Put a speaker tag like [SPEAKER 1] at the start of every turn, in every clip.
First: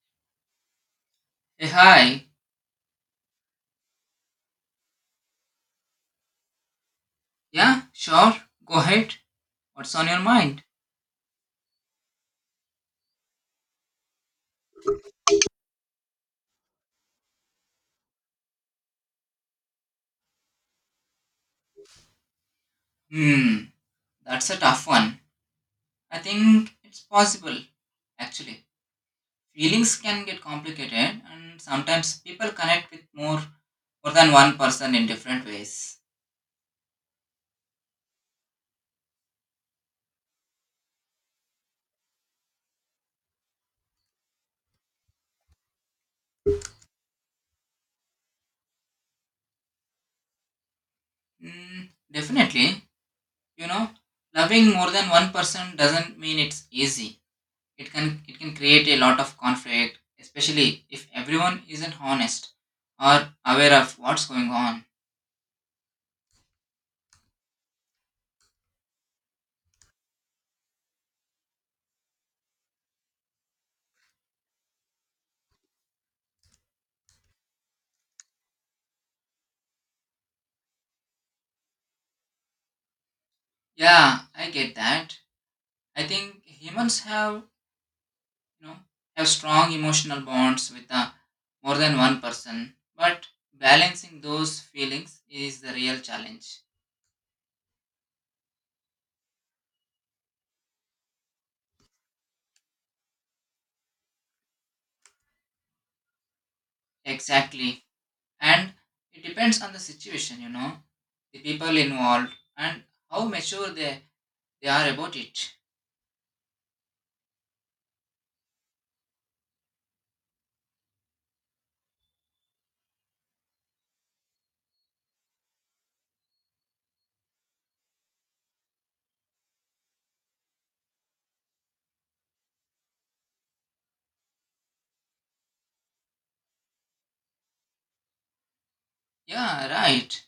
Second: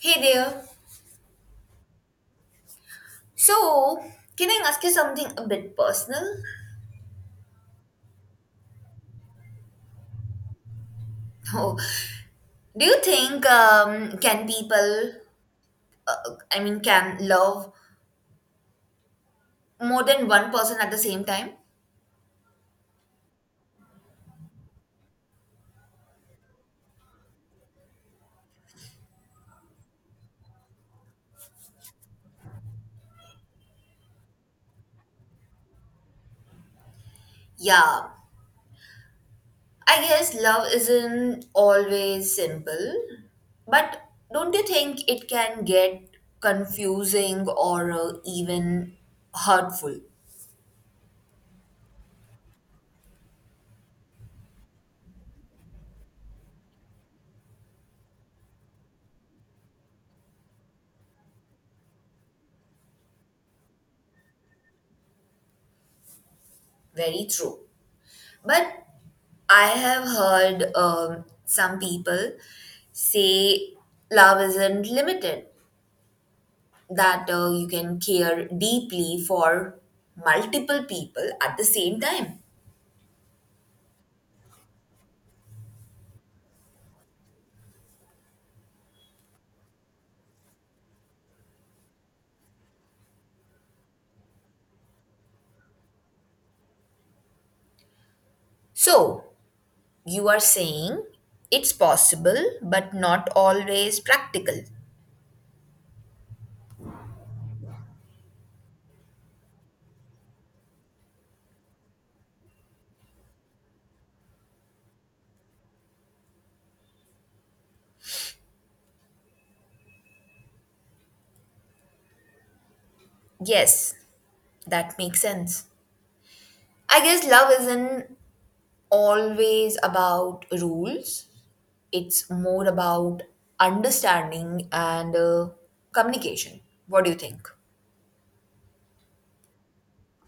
[SPEAKER 1] Hey there.
[SPEAKER 2] Hey, hi.
[SPEAKER 1] So, can I ask you something a bit personal?
[SPEAKER 2] Yeah, sure. Go ahead. What's on your mind?
[SPEAKER 1] Oh, do you think can people, uh, I mean, can love more than one person at the same time?
[SPEAKER 2] Hmm, that's a tough one. I think it's possible, actually. Feelings can get complicated, and sometimes people connect with more than one person in different ways.
[SPEAKER 1] Yeah, I guess love isn't always simple, but don't you think it can get confusing or even hurtful?
[SPEAKER 2] Hmm, definitely. You know, loving more than one person doesn't mean it's easy. It can create a lot of conflict, especially if everyone isn't honest or aware of what's going on.
[SPEAKER 1] Very true. But I have heard some people say love isn't limited, that you can care deeply for multiple people at the same time.
[SPEAKER 2] Yeah, I get that. I think humans have, you know, have strong emotional bonds with more than one person, but balancing those feelings is the real challenge.
[SPEAKER 1] So, you are saying it's possible but not always practical.
[SPEAKER 2] Exactly, and it depends on the situation, you know, the people involved, and how mature they are about it.
[SPEAKER 1] Yes, that makes sense. I guess love isn't always about rules. It's more about understanding and communication. What do you think?
[SPEAKER 2] Yeah, right.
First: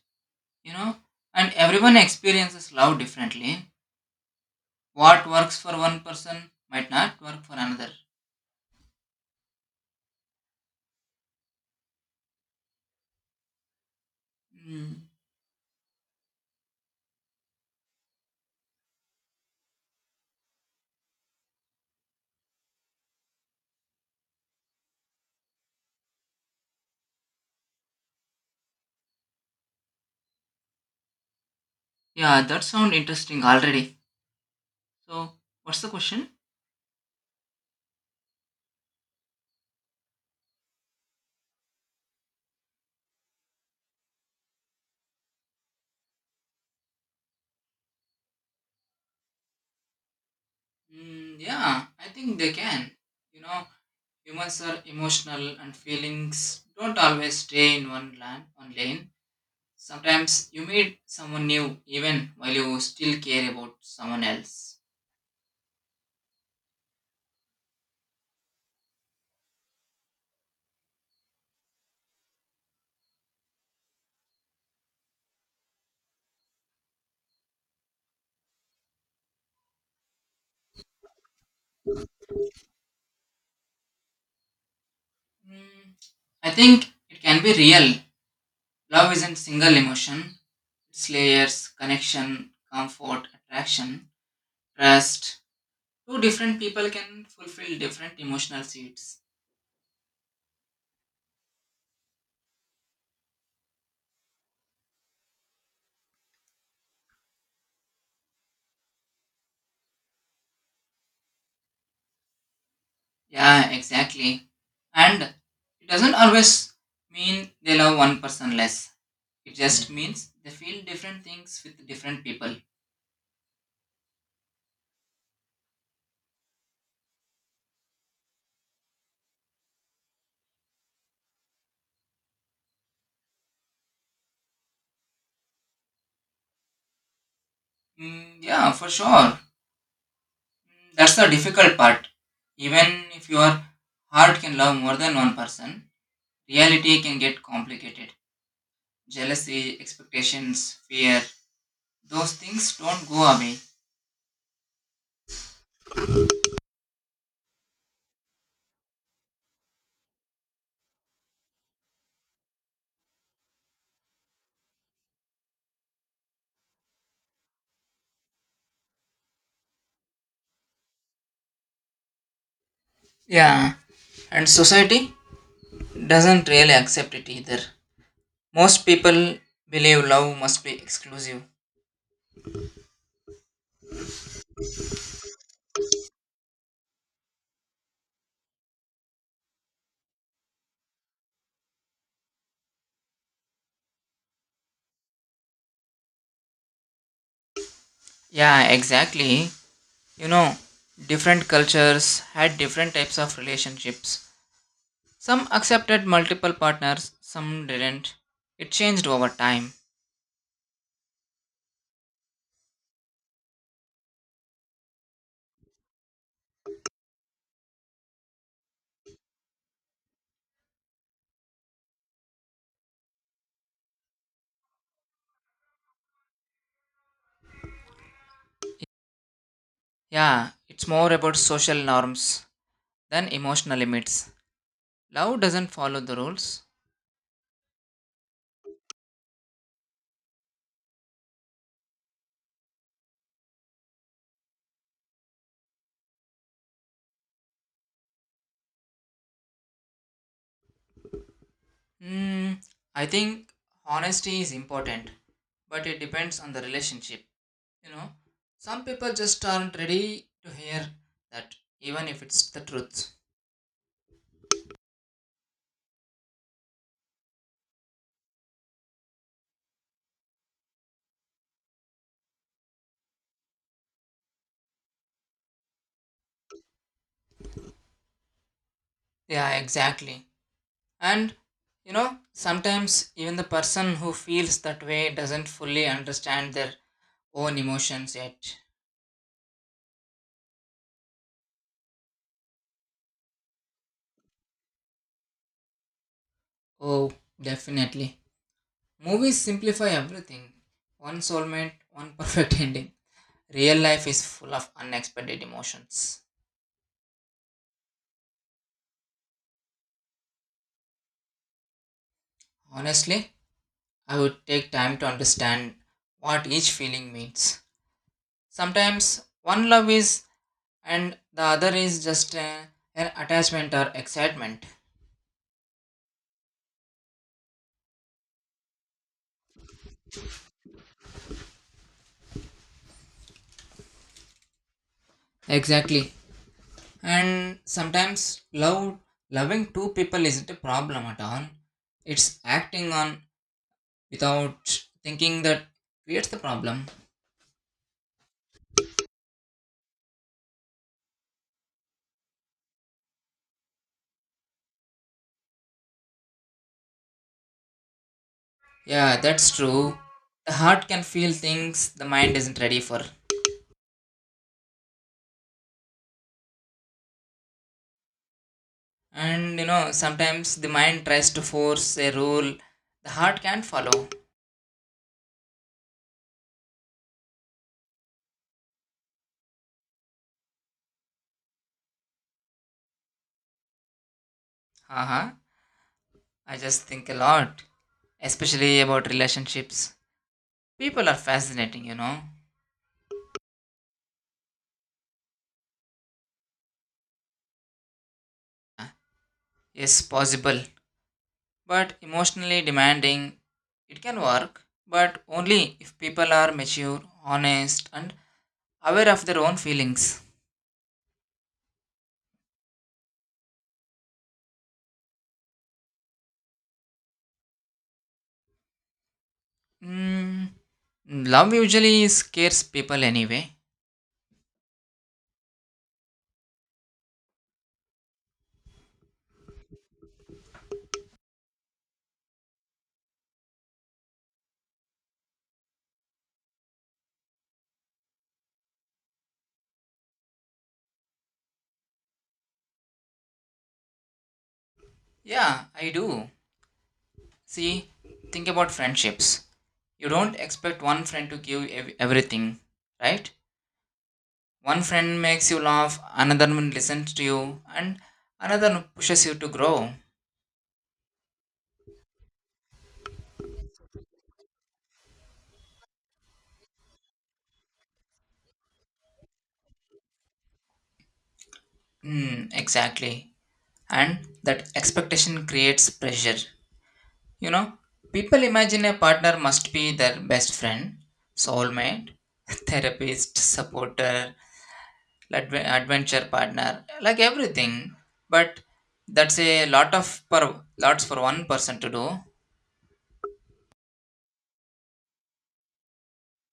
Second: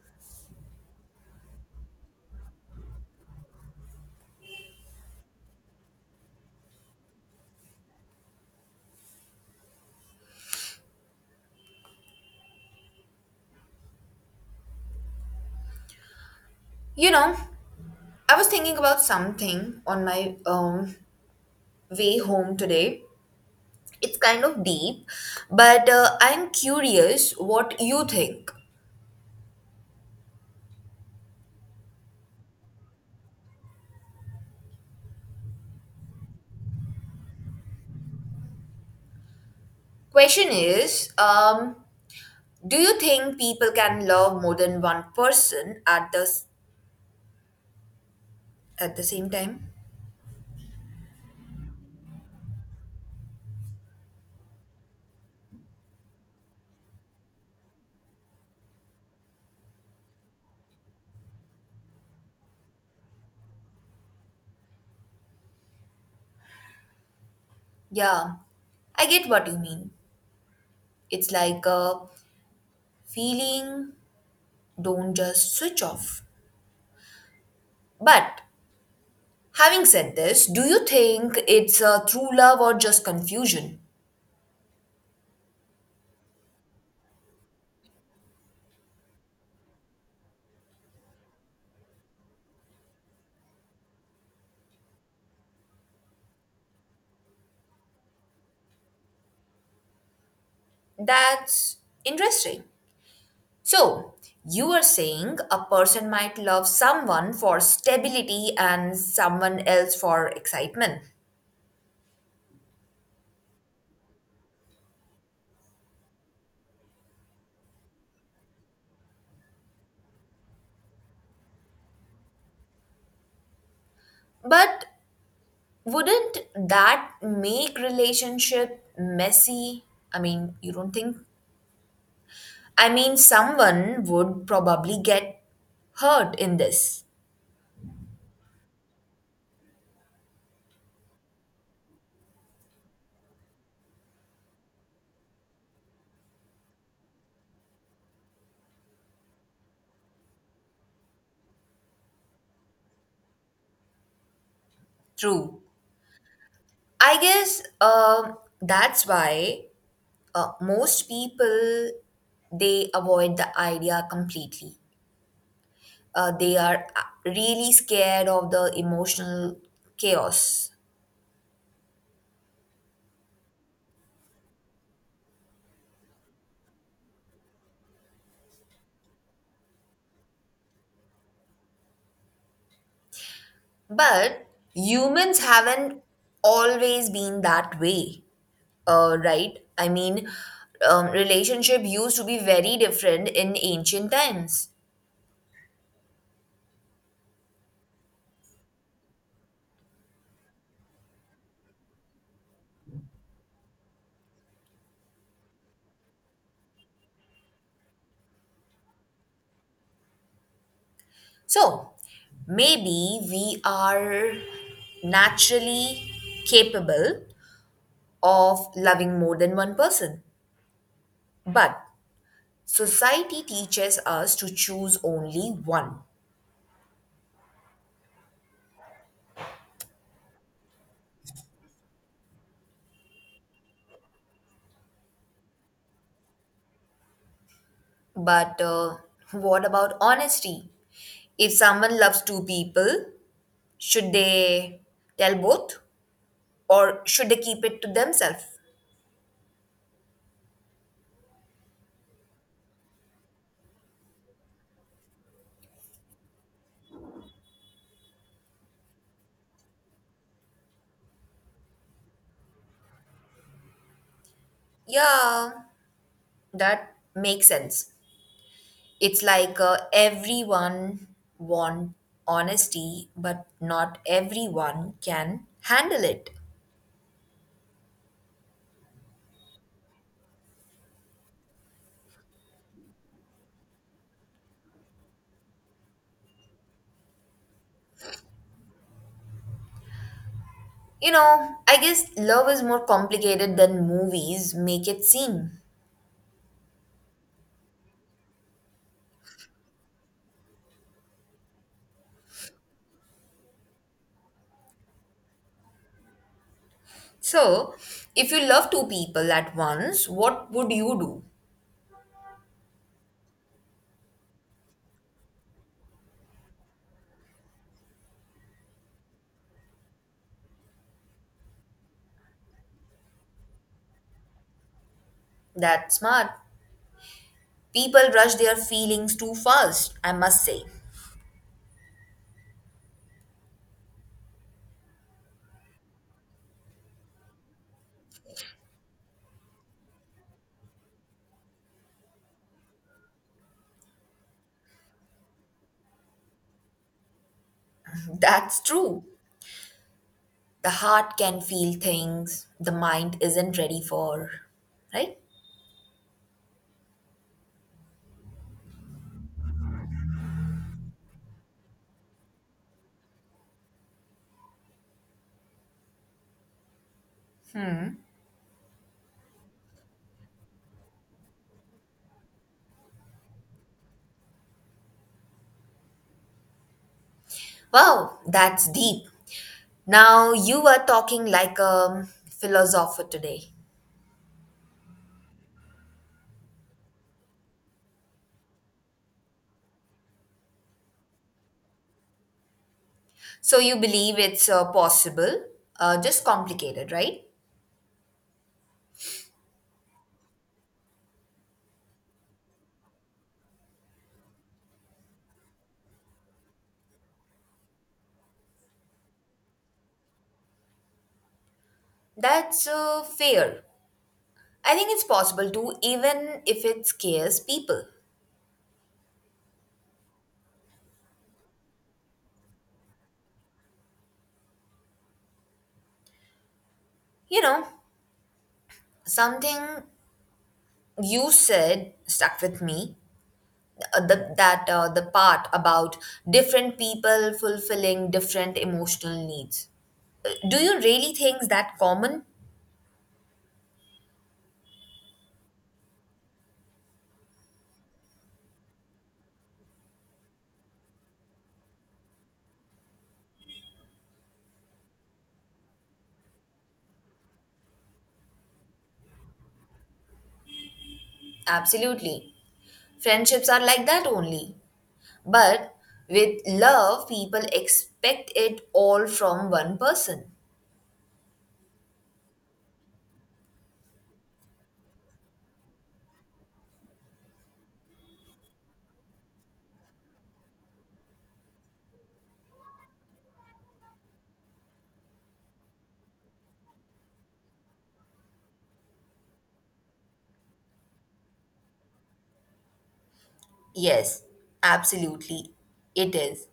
[SPEAKER 2] You know, and everyone experiences love differently. What works for one person might not work for another. Mm.
[SPEAKER 1] You know, I was thinking about something on my way home today. It's kind of deep, but I'm curious what you think.
[SPEAKER 2] Yeah, that sounds interesting already. So, what's the question?
[SPEAKER 1] Question is, do you think people can love more than one person at at the same time?
[SPEAKER 2] Mm, yeah, I think they can. You know, humans are emotional and feelings don't always stay in one lane. Sometimes you meet someone new even while you still care about someone else.
[SPEAKER 1] Yeah, I get what you mean. It's like a feeling don't just switch off. But having said this, do you think it's a true love or just confusion?
[SPEAKER 2] Mm, I think it can be real. Love isn't single emotion. It's layers, connection, comfort, attraction, trust. Two different people can fulfill different emotional seats.
[SPEAKER 1] That's interesting. So, you are saying a person might love someone for stability and someone else for excitement.
[SPEAKER 2] Yeah, exactly. And it doesn't always mean they love one person less. It just means they feel different things with different people.
[SPEAKER 1] But wouldn't that make relationship messy? I mean, you don't think? I mean, someone would probably get hurt in this.
[SPEAKER 2] Mm, yeah, for sure. Mm, that's the difficult part. Even if your heart can love more than one person, reality can get complicated. Jealousy, expectations, fear, those things don't go away.
[SPEAKER 1] True. I guess that's why most people they avoid the idea completely. They are really scared of the emotional chaos.
[SPEAKER 2] Yeah, and society doesn't really accept it either. Most people believe love must be exclusive.
[SPEAKER 1] But humans haven't always been that way, right? I mean, relationship used to be very different in ancient times.
[SPEAKER 2] Yeah, exactly. You know, different cultures had different types of relationships. Some accepted multiple partners, some didn't. It changed over time.
[SPEAKER 1] So maybe we are naturally capable of loving more than one person. But society teaches us to choose only one.
[SPEAKER 2] Yeah, it's more about social norms than emotional limits. Love doesn't follow the rules.
[SPEAKER 1] But what about honesty? If someone loves two people, should they tell both or should they keep it to themselves?
[SPEAKER 2] Hmm, I think honesty is important, but it depends on the relationship. You know, some people just aren't ready to hear that, even if it's the truth.
[SPEAKER 1] Yeah, that makes sense. It's like everyone want honesty, but not everyone can handle it.
[SPEAKER 2] Yeah, exactly. And you know, sometimes even the person who feels that way doesn't fully understand their own emotions yet.
[SPEAKER 1] You know, I guess love is more complicated than movies make it seem.
[SPEAKER 2] Oh, definitely. Movies simplify everything. One soulmate, one perfect ending. Real life is full of unexpected emotions.
[SPEAKER 1] So, if you love two people at once, what would you do?
[SPEAKER 2] Honestly, I would take time to understand what each feeling means. Sometimes one love is, and the other is just an attachment or excitement.
[SPEAKER 1] That's smart. People rush their feelings too fast, I must say.
[SPEAKER 2] Exactly. And sometimes love loving two people isn't a problem at all. It's acting on without thinking that creates the problem.
[SPEAKER 1] That's true. The heart can feel things the mind isn't ready for, right?
[SPEAKER 2] Yeah, that's true. The heart can feel things the mind isn't ready for. And you know, sometimes the mind tries to force a rule the heart can't follow.
[SPEAKER 1] Wow, that's deep. Now you are talking like a philosopher today.
[SPEAKER 2] Haha. I just think a lot, especially about relationships. People are fascinating, you know.
[SPEAKER 1] So you believe it's possible, just complicated, right?
[SPEAKER 2] Yes, possible, but emotionally demanding. It can work, but only if people are mature, honest, and aware of their own feelings.
[SPEAKER 1] That's fair. I think it's possible to, even if it scares people.
[SPEAKER 2] Mm, love usually scares people anyway.
[SPEAKER 1] You know, something you said stuck with me. The part about different people fulfilling different emotional needs. Do you really think that common?
[SPEAKER 2] Yeah, I do. See, think about friendships. You don't expect one friend to give everything, right? One friend makes you laugh, another one listens to you, and another one pushes you to grow.
[SPEAKER 1] Absolutely. Friendships are like that only. But with love, people expect it all from one person.
[SPEAKER 2] Mm, exactly. And that expectation creates pressure. You know, people imagine a partner must be their best friend, soulmate, therapist, supporter, adventure partner, like everything. But that's a lots for one person to do.
[SPEAKER 1] Yes, absolutely. It is.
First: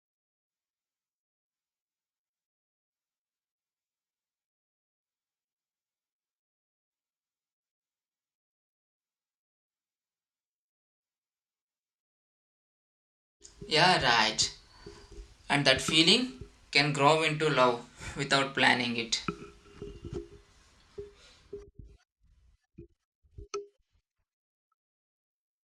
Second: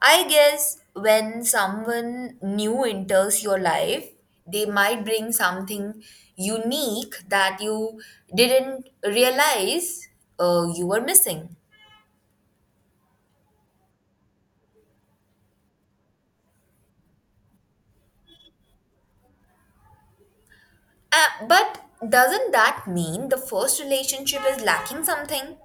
[SPEAKER 1] I guess when someone new enters your life, they might bring something unique that you didn't realize you were missing.
[SPEAKER 2] Yeah, right. And that feeling can grow into love without planning it.
[SPEAKER 1] But doesn't that mean the first relationship is lacking something?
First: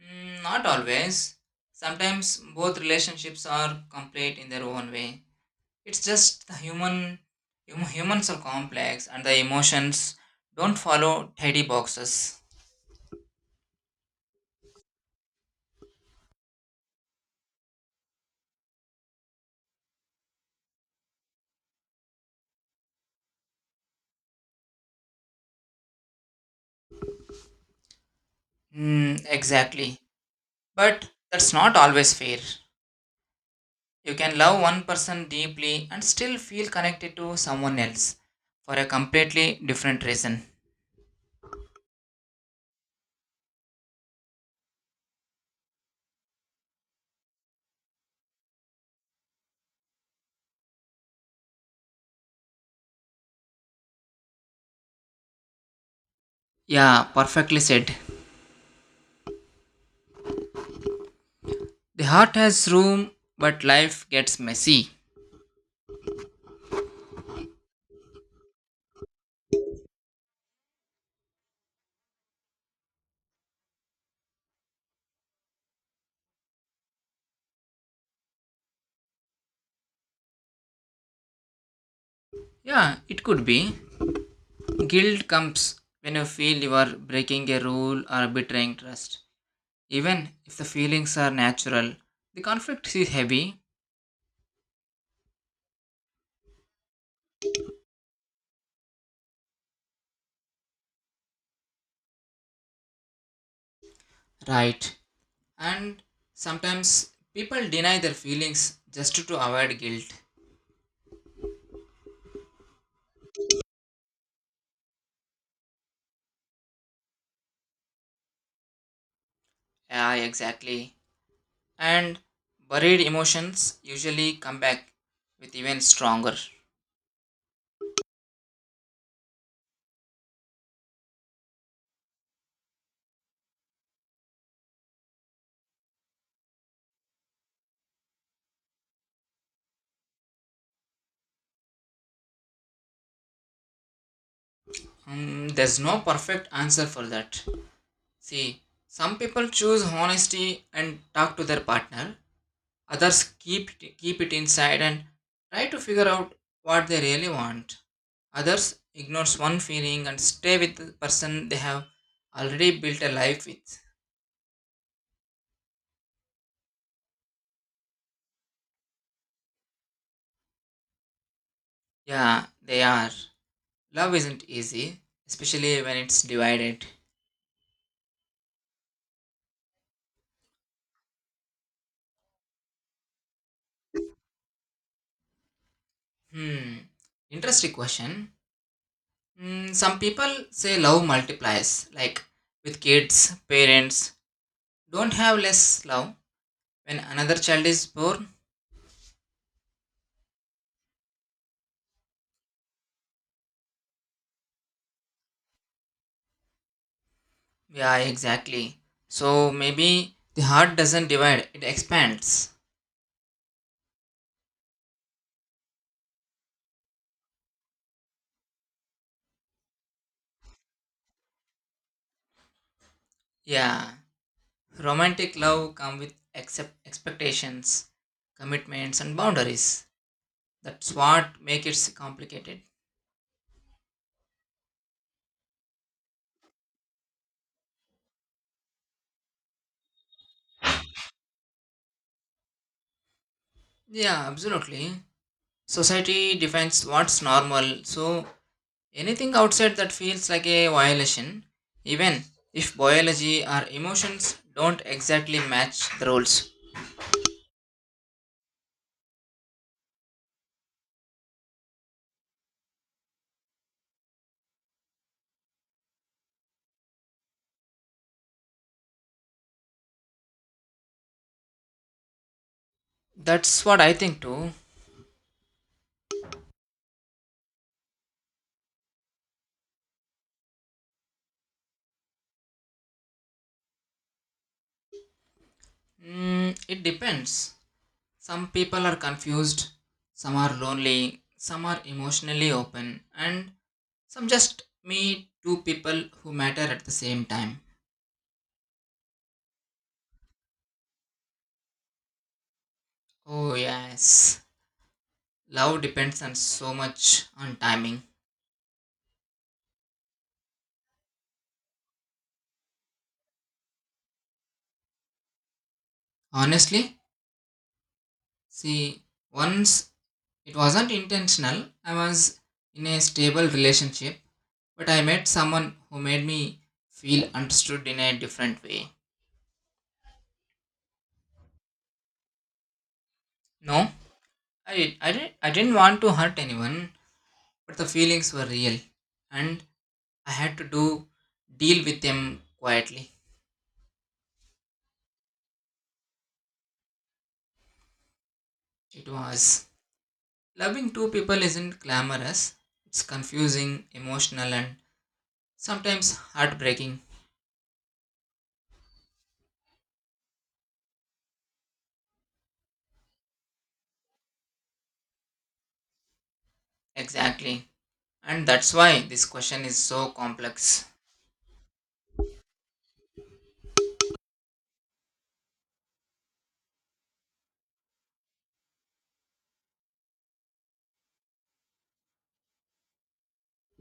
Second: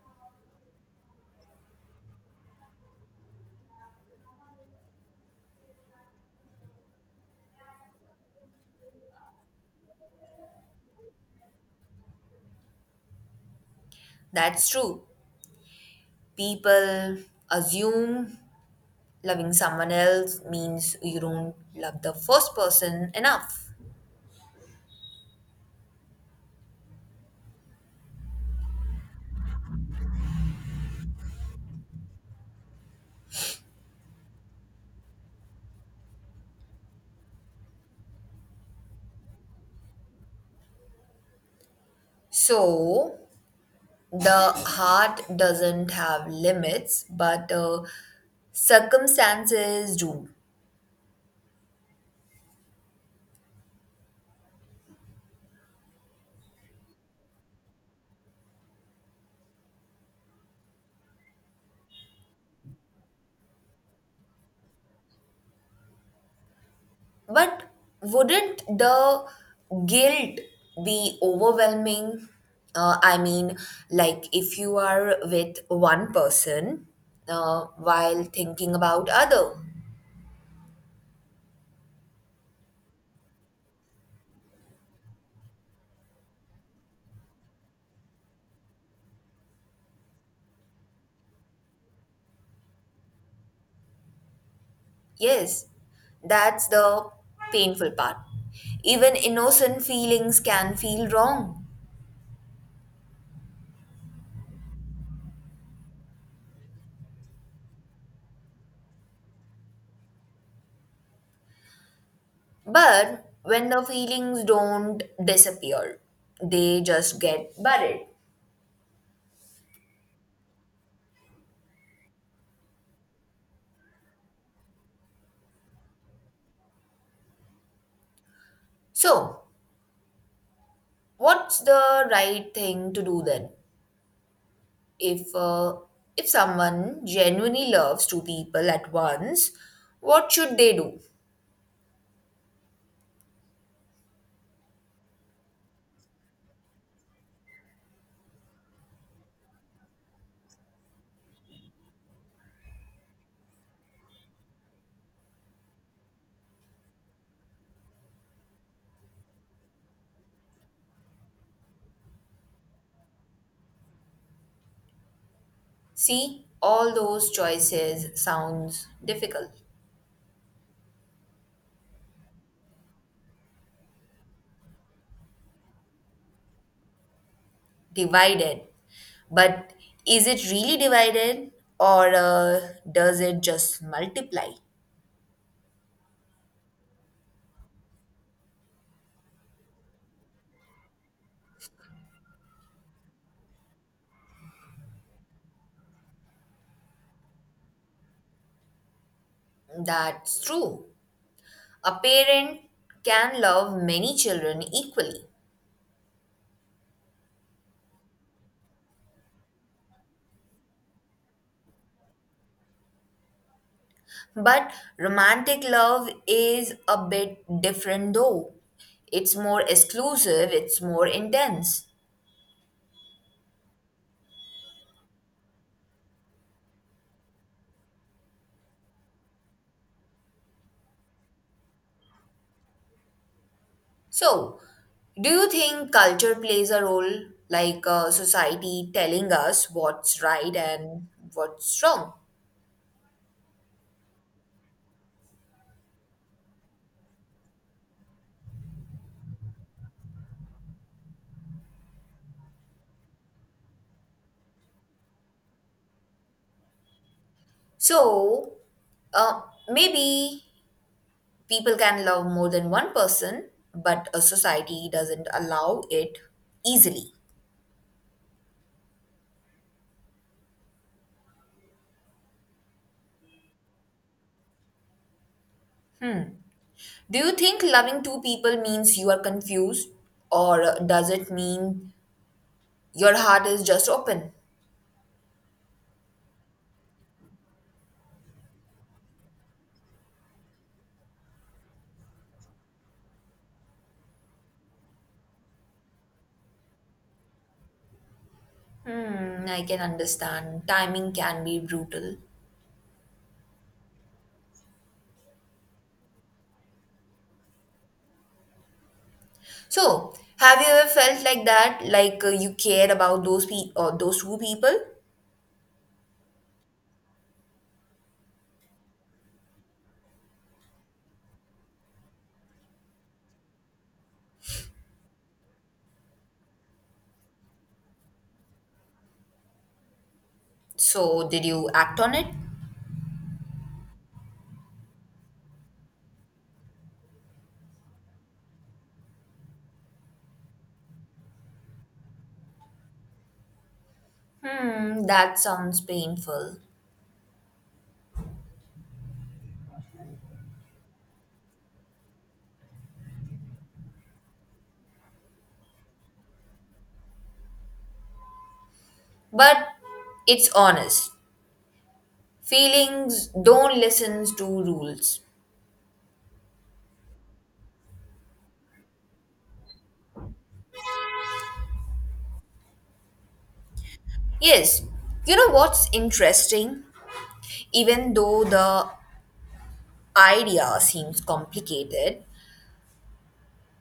[SPEAKER 2] Mm, not always. Sometimes both relationships are complete in their own way. It's just the humans are complex and the emotions don't follow tidy boxes.
[SPEAKER 1] That's true. People assume loving someone else means you don't love the first person enough.
[SPEAKER 2] Mm, exactly. But that's not always fair. You can love one person deeply and still feel connected to someone else for a completely different reason.
[SPEAKER 1] So, the heart doesn't have limits, but circumstances do.
[SPEAKER 2] Yeah, perfectly said. The heart has room, but life gets messy.
[SPEAKER 1] But wouldn't the guilt be overwhelming? I mean, like if you are with one person while thinking about other.
[SPEAKER 2] Yeah, it could be. Guilt comes when you feel you are breaking a rule or betraying trust. Even if the feelings are natural, the conflict is heavy.
[SPEAKER 1] Yes, that's the painful part. Even innocent feelings can feel wrong.
[SPEAKER 2] Right. And sometimes people deny their feelings just to avoid guilt.
[SPEAKER 1] But when the feelings don't disappear, they just get buried.
[SPEAKER 2] Yeah, exactly. And buried emotions usually come back with even stronger.
[SPEAKER 1] So, what's the right thing to do then? If uh, if someone genuinely loves two people at once, what should they do?
[SPEAKER 2] Hmm, there's no perfect answer for that. See, some people choose honesty and talk to their partner. Others keep it inside and try to figure out what they really want. Others ignores one feeling and stay with the person they have already built a life with.
[SPEAKER 1] See, all those choices sounds difficult,
[SPEAKER 2] Yeah, they are. Love isn't easy, especially when it's divided.
[SPEAKER 1] divided. But is it really divided or does it just multiply?
[SPEAKER 2] Hmm. Interesting question. Hmm, some people say love multiplies, like with kids, parents don't have less love when another child is born.
[SPEAKER 1] That's true. A parent can love many children equally,
[SPEAKER 2] Yeah, exactly. So maybe the heart doesn't divide, it expands.
[SPEAKER 1] but romantic love is a bit different though. It's more exclusive, it's more intense.
[SPEAKER 2] Yeah. Romantic love come with accept expectations, commitments and boundaries. That's what make it complicated.
[SPEAKER 1] So, do you think culture plays a role, like society telling us what's right and what's wrong?
[SPEAKER 2] Yeah, absolutely. Society defines what's normal, so anything outside that feels like a violation, even if biology or emotions don't exactly match the rules.
[SPEAKER 1] So, uh, maybe people can love more than one person, but a society doesn't allow it easily.
[SPEAKER 2] That's what I think too.
[SPEAKER 1] Do you think loving two people means you are confused, or does it mean your heart is just open?
[SPEAKER 2] Mm, it depends. Some people are confused, some are lonely, some are emotionally open, and some just meet two people who matter at the same time.
[SPEAKER 1] Hmm, I can understand. Timing can be brutal.
[SPEAKER 2] Oh, yes. Love depends on so much on timing.
[SPEAKER 1] So, have you ever felt like that, like you cared about those pe or those two people?
[SPEAKER 2] Honestly, see, once it wasn't intentional, I was in a stable relationship, but I met someone who made me feel understood in a different way.
[SPEAKER 1] So, did you act on it?
[SPEAKER 2] No, I didn't want to hurt anyone, but the feelings were real and I had to do deal with them quietly.
[SPEAKER 1] Hmm, that sounds painful,
[SPEAKER 2] It was. Loving two people isn't glamorous. It's confusing, emotional, and sometimes heartbreaking.
[SPEAKER 1] but it's honest. Feelings don't listen to rules.
[SPEAKER 2] Exactly. And that's why this question is so complex.
[SPEAKER 1] Yes, you know what's interesting? Even though the idea seems complicated,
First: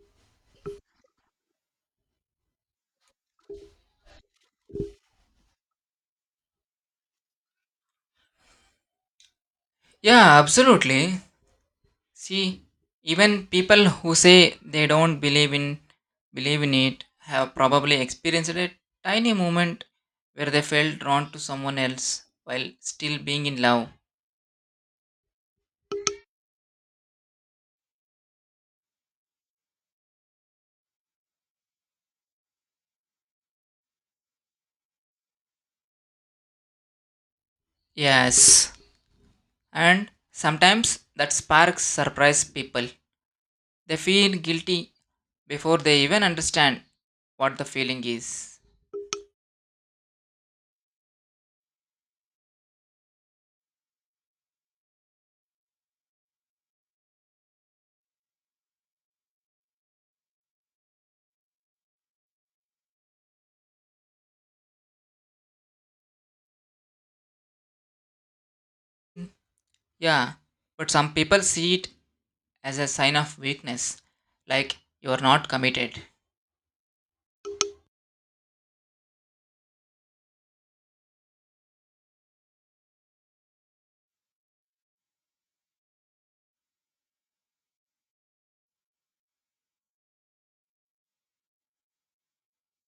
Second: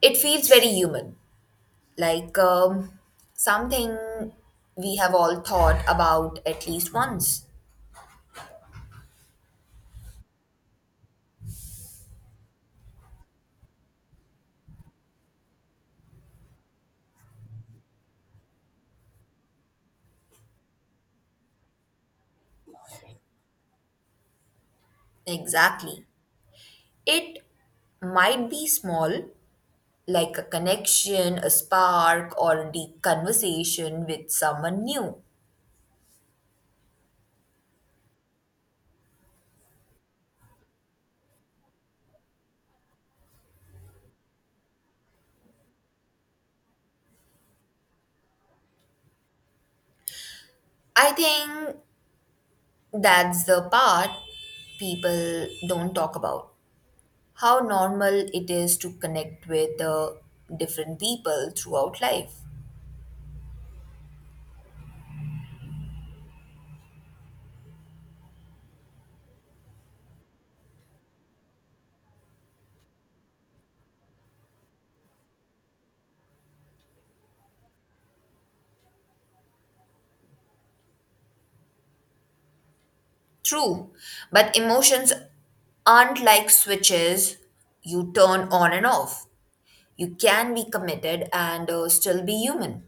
[SPEAKER 1] it feels very human, like something we have all thought about at least once.
[SPEAKER 2] Yeah, absolutely. See, even people who say they don't believe in believe in it have probably experienced a tiny moment where they felt drawn to someone else while still being in love.
[SPEAKER 1] Exactly. It might be small, like a connection, a spark, or a deep conversation with someone new.
[SPEAKER 2] Yes. And sometimes that sparks surprise people. They feel guilty before they even understand what the feeling is.
[SPEAKER 1] I think that's the part people don't talk about. How normal it is to connect with different people throughout life.
[SPEAKER 2] Yeah, but some people see it as a sign of weakness, like you are not committed.
[SPEAKER 1] True, but emotions aren't like switches you turn on and off. You can be committed and still be human.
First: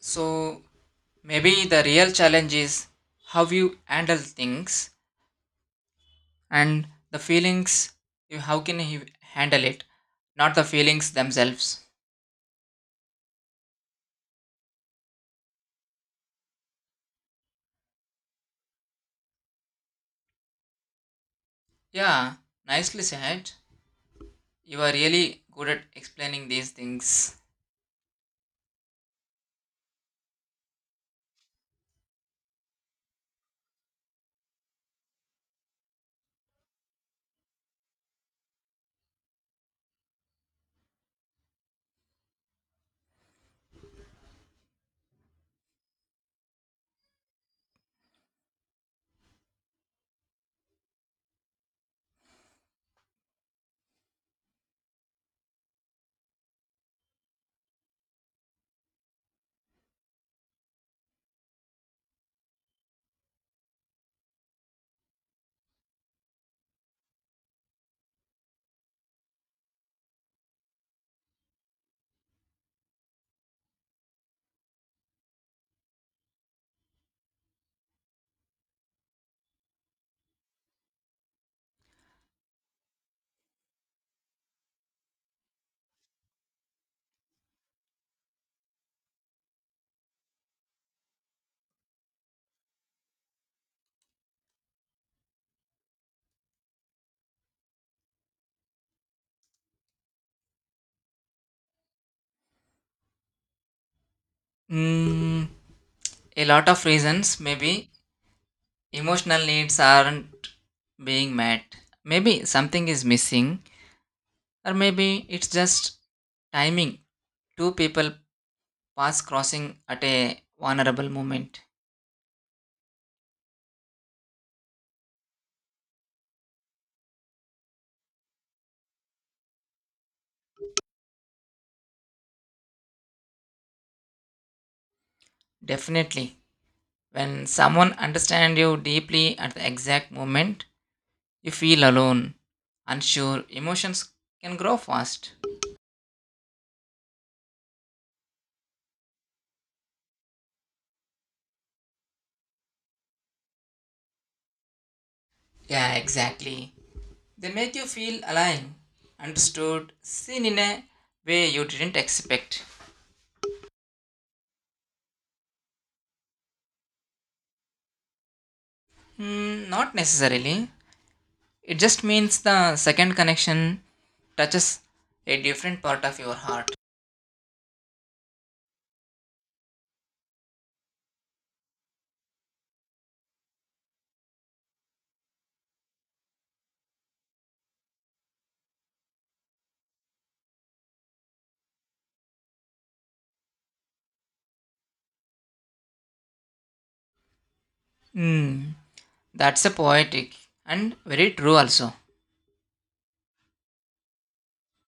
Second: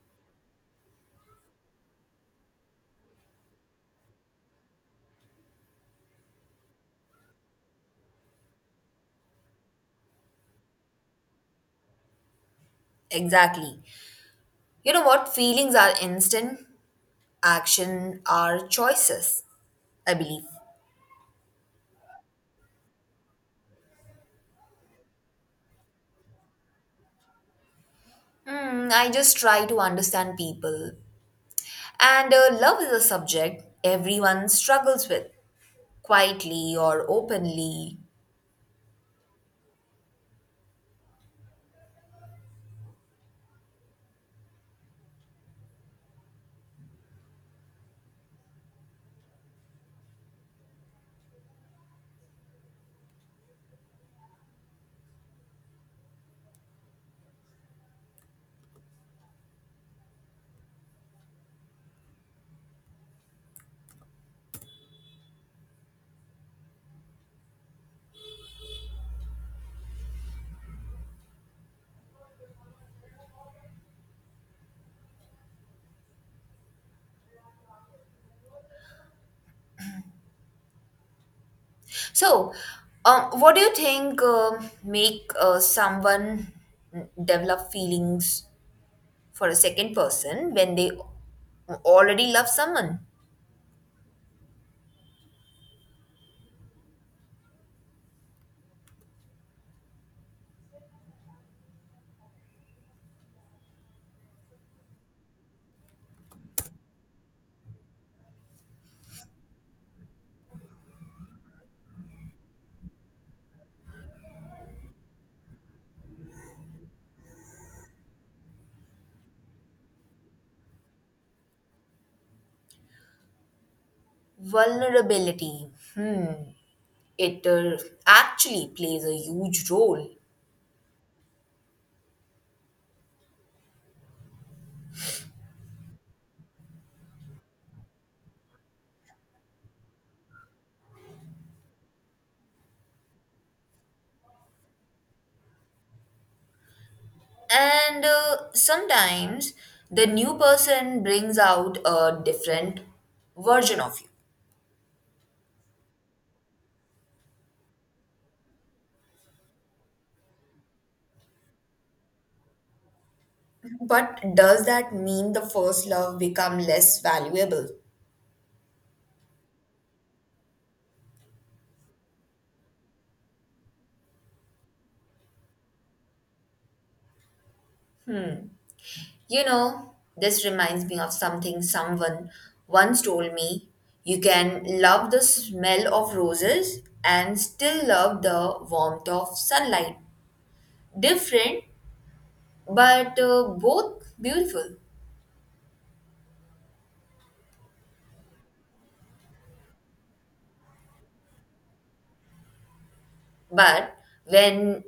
[SPEAKER 2] So maybe the real challenge is how you handle things and the feelings you how can you handle it, not the feelings themselves.
[SPEAKER 1] Exactly. You know what? Feelings are instant, action are choices, I believe.
[SPEAKER 2] Yeah, nicely said. You are really good at explaining these things.
[SPEAKER 1] Hmm, I just try to understand people. And love is a subject everyone struggles with, quietly or openly. So, what do you think make someone develop feelings for a second person when they already love someone?
[SPEAKER 2] Mm, a lot of reasons. Maybe emotional needs aren't being met. Maybe something is missing, or maybe it's just timing. Two people pass crossing at a vulnerable moment.
[SPEAKER 1] Vulnerability. Hmm. It actually plays a huge role.
[SPEAKER 2] Definitely. When someone understands you deeply at the exact moment, you feel alone, unsure. Emotions can grow fast.
[SPEAKER 1] And sometimes the new person brings out a different version of you.
[SPEAKER 2] Yeah, exactly. They make you feel alive, understood, seen in a way you didn't expect.
[SPEAKER 1] But does that mean the first love become less valuable?
[SPEAKER 2] Mm, not necessarily. It just means the second connection touches a different part of your heart.
[SPEAKER 1] You know, this reminds me of something someone once told me. You can love the smell of roses and still love the warmth of sunlight. Different, but both beautiful.
[SPEAKER 2] Hmm, that's a poetic and very true also.
[SPEAKER 1] But when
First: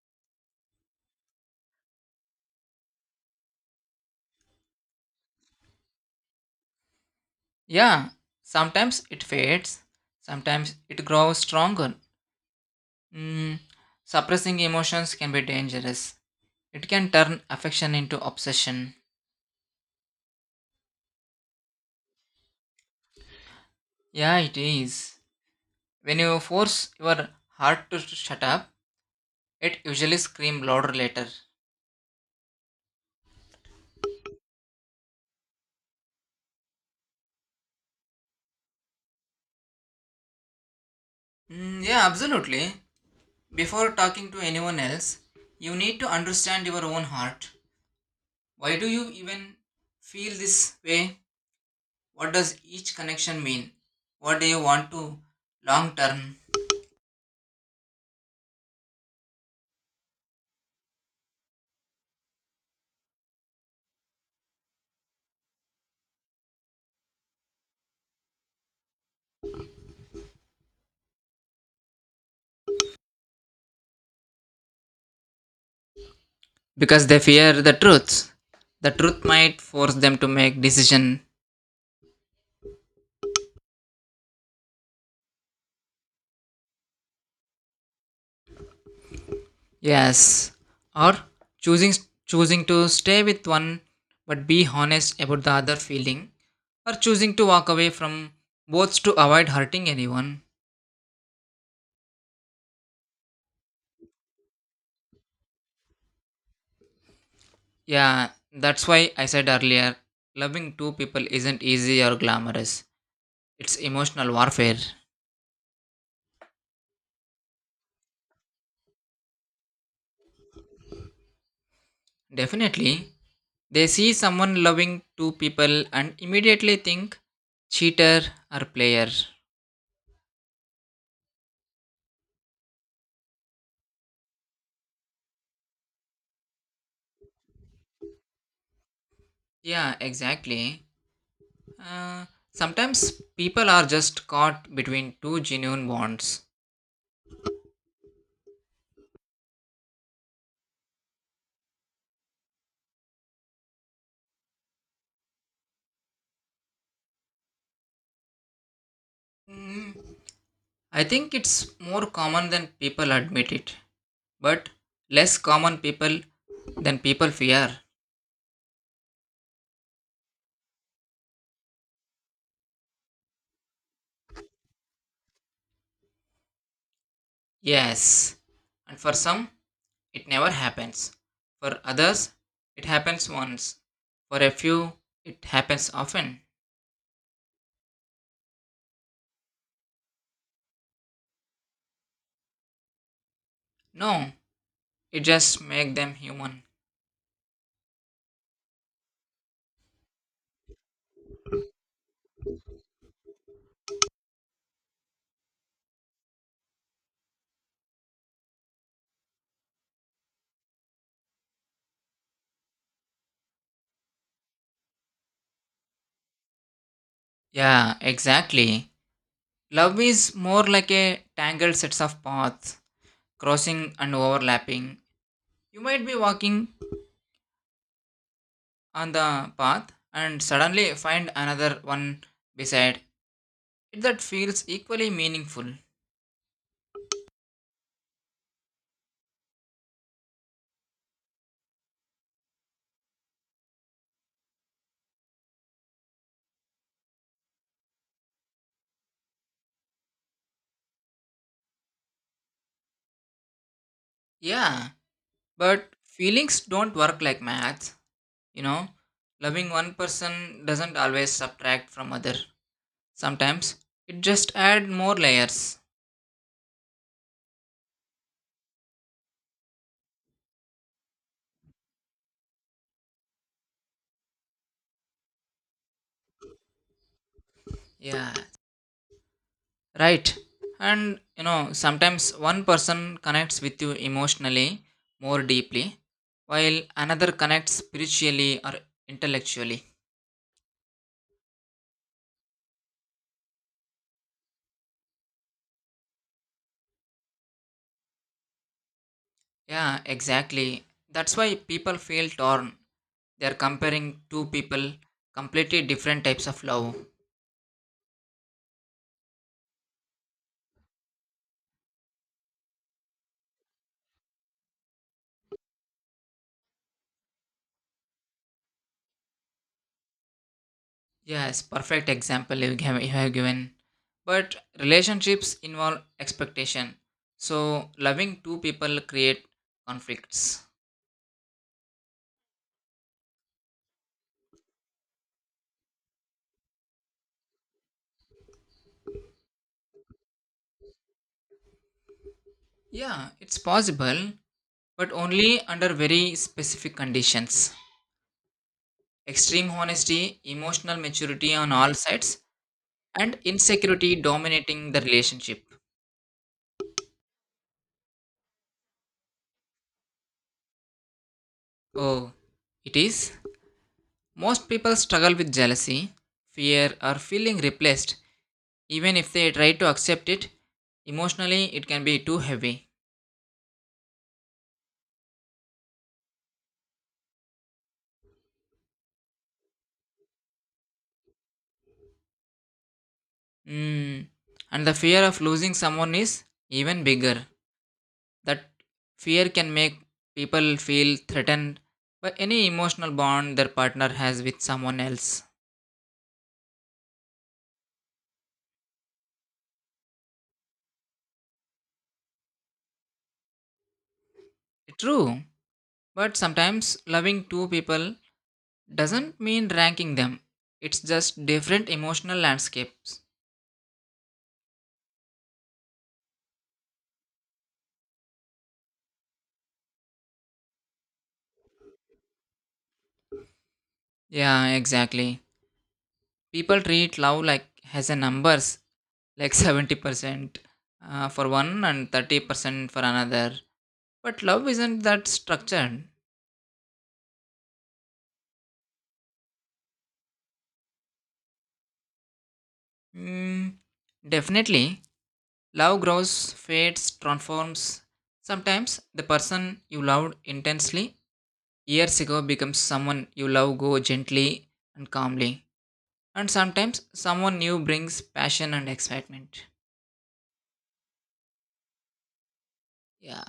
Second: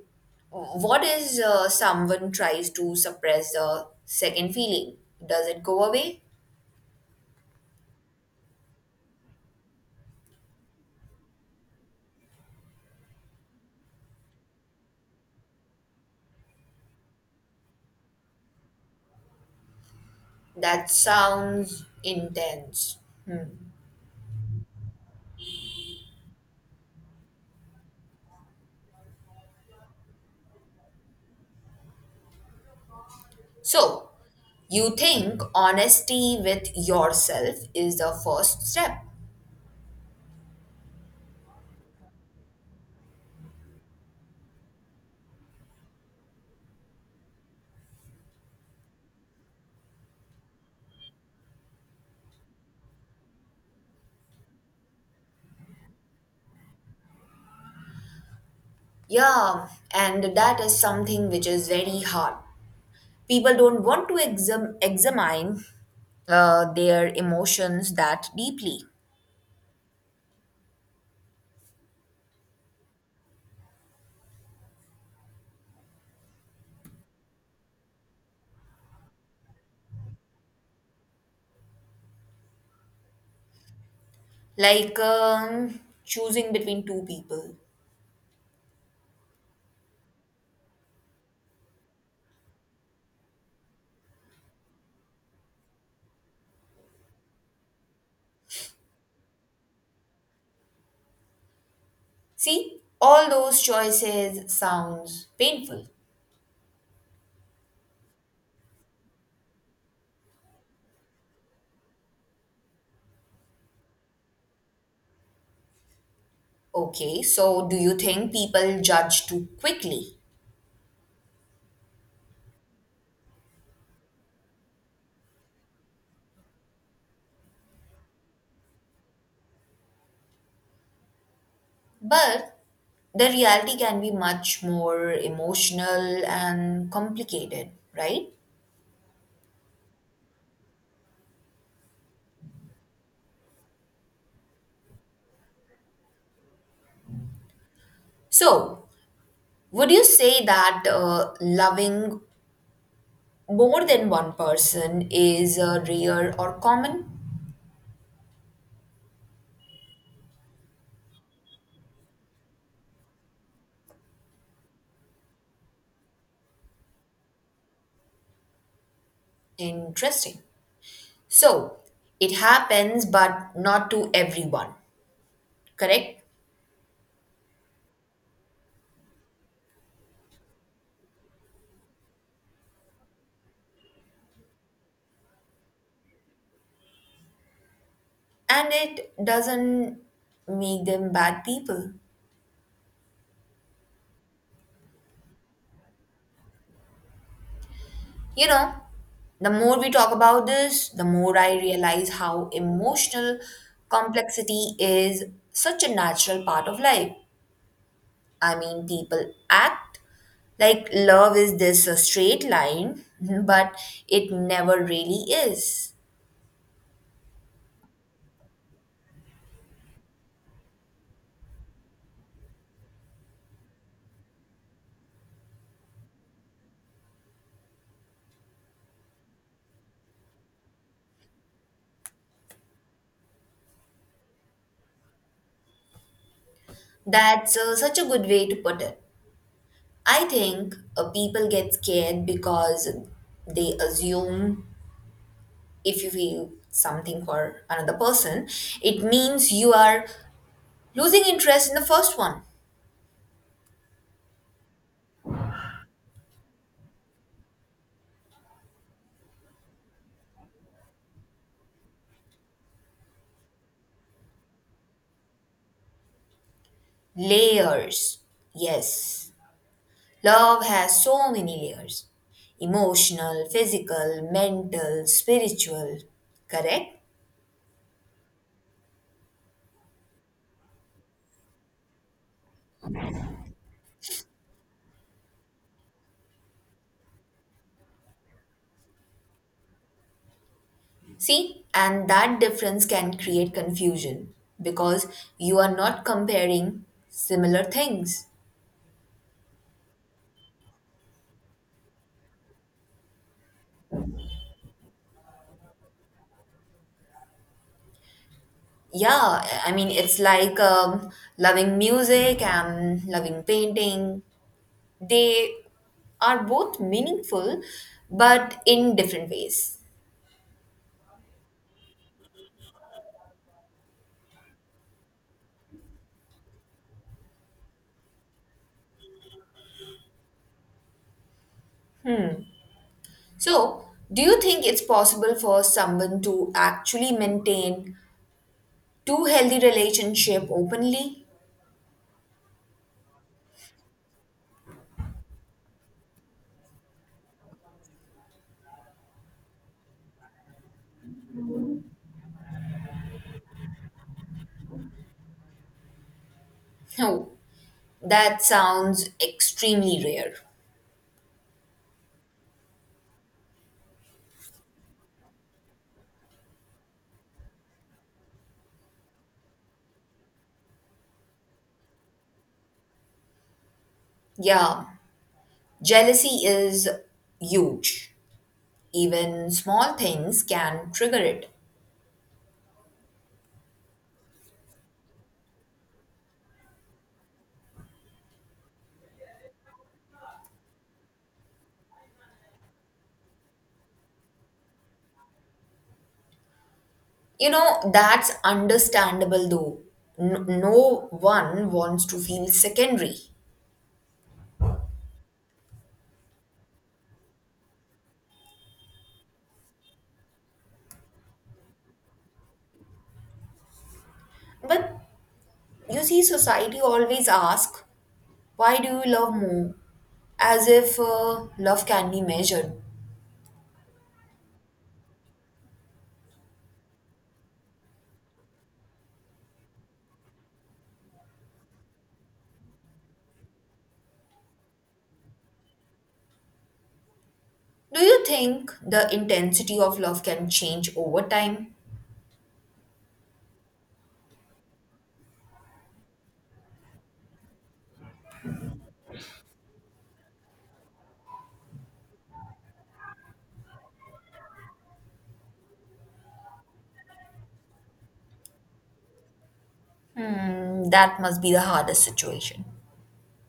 [SPEAKER 1] what is someone tries to suppress the second feeling? Does it go away?
[SPEAKER 2] Yeah, sometimes it fades, sometimes it grows stronger. Hmm. Suppressing emotions can be dangerous. It can turn affection into obsession.
[SPEAKER 1] That sounds intense.
[SPEAKER 2] Yeah, it is. When you force your heart to shut up, it usually screams louder later.
[SPEAKER 1] So, you think honesty with yourself is the first step.
[SPEAKER 2] Mm, yeah, absolutely. Before talking to anyone else, you need to understand your own heart. Why do you even feel this way? What does each connection mean? What do you want to long term?
[SPEAKER 1] Yeah, and that is something which is very hard. People don't want to examine their emotions that deeply.
[SPEAKER 2] Because they fear the truth. The truth might force them to make decision.
[SPEAKER 1] Like choosing between two people.
[SPEAKER 2] Yes, or choosing choosing to stay with one but be honest about the other feeling, or choosing to walk away from both to avoid hurting anyone.
[SPEAKER 1] See, all those choices sounds painful.
[SPEAKER 2] Yeah, that's why I said earlier, loving two people isn't easy or glamorous. It's emotional warfare.
[SPEAKER 1] Okay, so do you think people judge too quickly?
[SPEAKER 2] Definitely, they see someone loving two people and immediately think cheater or player.
[SPEAKER 1] But the reality can be much more emotional and complicated, right?
[SPEAKER 2] Yeah, exactly. Uh, sometimes people are just caught between two genuine bonds.
[SPEAKER 1] So, would you say that loving more than one person is rare or common?
[SPEAKER 2] Mm, I think it's more common than people admit it, but less common people than people fear.
[SPEAKER 1] Interesting. So, it happens, but not to everyone, correct?
[SPEAKER 2] Yes. And for some, it never happens. For others, it happens once. For a few, it happens often.
[SPEAKER 1] And it doesn't make them bad people.
[SPEAKER 2] No, it just makes them human.
[SPEAKER 1] You know, the more we talk about this, the more I realize how emotional complexity is such a natural part of life. I mean, people act like love is this straight line, but it never really is.
[SPEAKER 2] Yeah, exactly. Love is more like a tangled sets of paths, crossing and overlapping. You might be walking on the path and suddenly find another one beside it that feels equally meaningful.
[SPEAKER 1] That's such a good way to put it. I think people get scared because they assume if you feel something for another person, it means you are losing interest in the first one.
[SPEAKER 2] Yeah, but feelings don't work like math. You know, loving one person doesn't always subtract from other. Sometimes it just add more layers.
[SPEAKER 1] Layers. Yes. Love has so many layers emotional, physical, mental, spiritual. Correct?
[SPEAKER 2] Yeah, right. And you know, sometimes one person connects with you emotionally more deeply, while another connects spiritually or intellectually.
[SPEAKER 1] See, and that difference can create confusion because you are not comparing similar things.
[SPEAKER 2] Yeah, exactly. That's why people feel torn. They are comparing two people completely different types of love.
[SPEAKER 1] Yeah, I mean, it's like loving music and loving painting. They are both meaningful, but in different ways.
[SPEAKER 2] Yes, perfect example you have given. But relationships involve expectation, so loving two people create conflicts.
[SPEAKER 1] So, do you think it's possible for someone to actually maintain two healthy relationship openly?
[SPEAKER 2] Yeah, it's possible, but only under very specific conditions: extreme honesty, emotional maturity on all sides, and insecurity dominating the relationship.
[SPEAKER 1] No, that sounds extremely rare.
[SPEAKER 2] Oh, it is. Most people struggle with jealousy, fear or feeling replaced. Even if they try to accept it, emotionally it can be too heavy.
[SPEAKER 1] Yeah, jealousy is huge. Even small things can trigger it.
[SPEAKER 2] Mm. And the fear of losing someone is even bigger. That fear can make people feel threatened by any emotional bond their partner has with someone else.
[SPEAKER 1] You know, that's understandable though. No one wants to feel secondary.
[SPEAKER 2] True, but sometimes loving two people doesn't mean ranking them, it's just different emotional landscapes.
[SPEAKER 1] But you see, society always asks, why do you love more? As if love can be measured.
[SPEAKER 2] Yeah, exactly. People treat love like has a numbers like 70% for one and 30% for another. But love isn't that structured.
[SPEAKER 1] Do you think the intensity of love can change over time?
[SPEAKER 2] Mm, definitely. Love grows, fades, transforms. Sometimes the person you loved intensely years ago becomes someone you love go gently and calmly. And sometimes someone new brings passion and excitement.
[SPEAKER 1] Mm, that must be the hardest situation.
[SPEAKER 2] Yeah.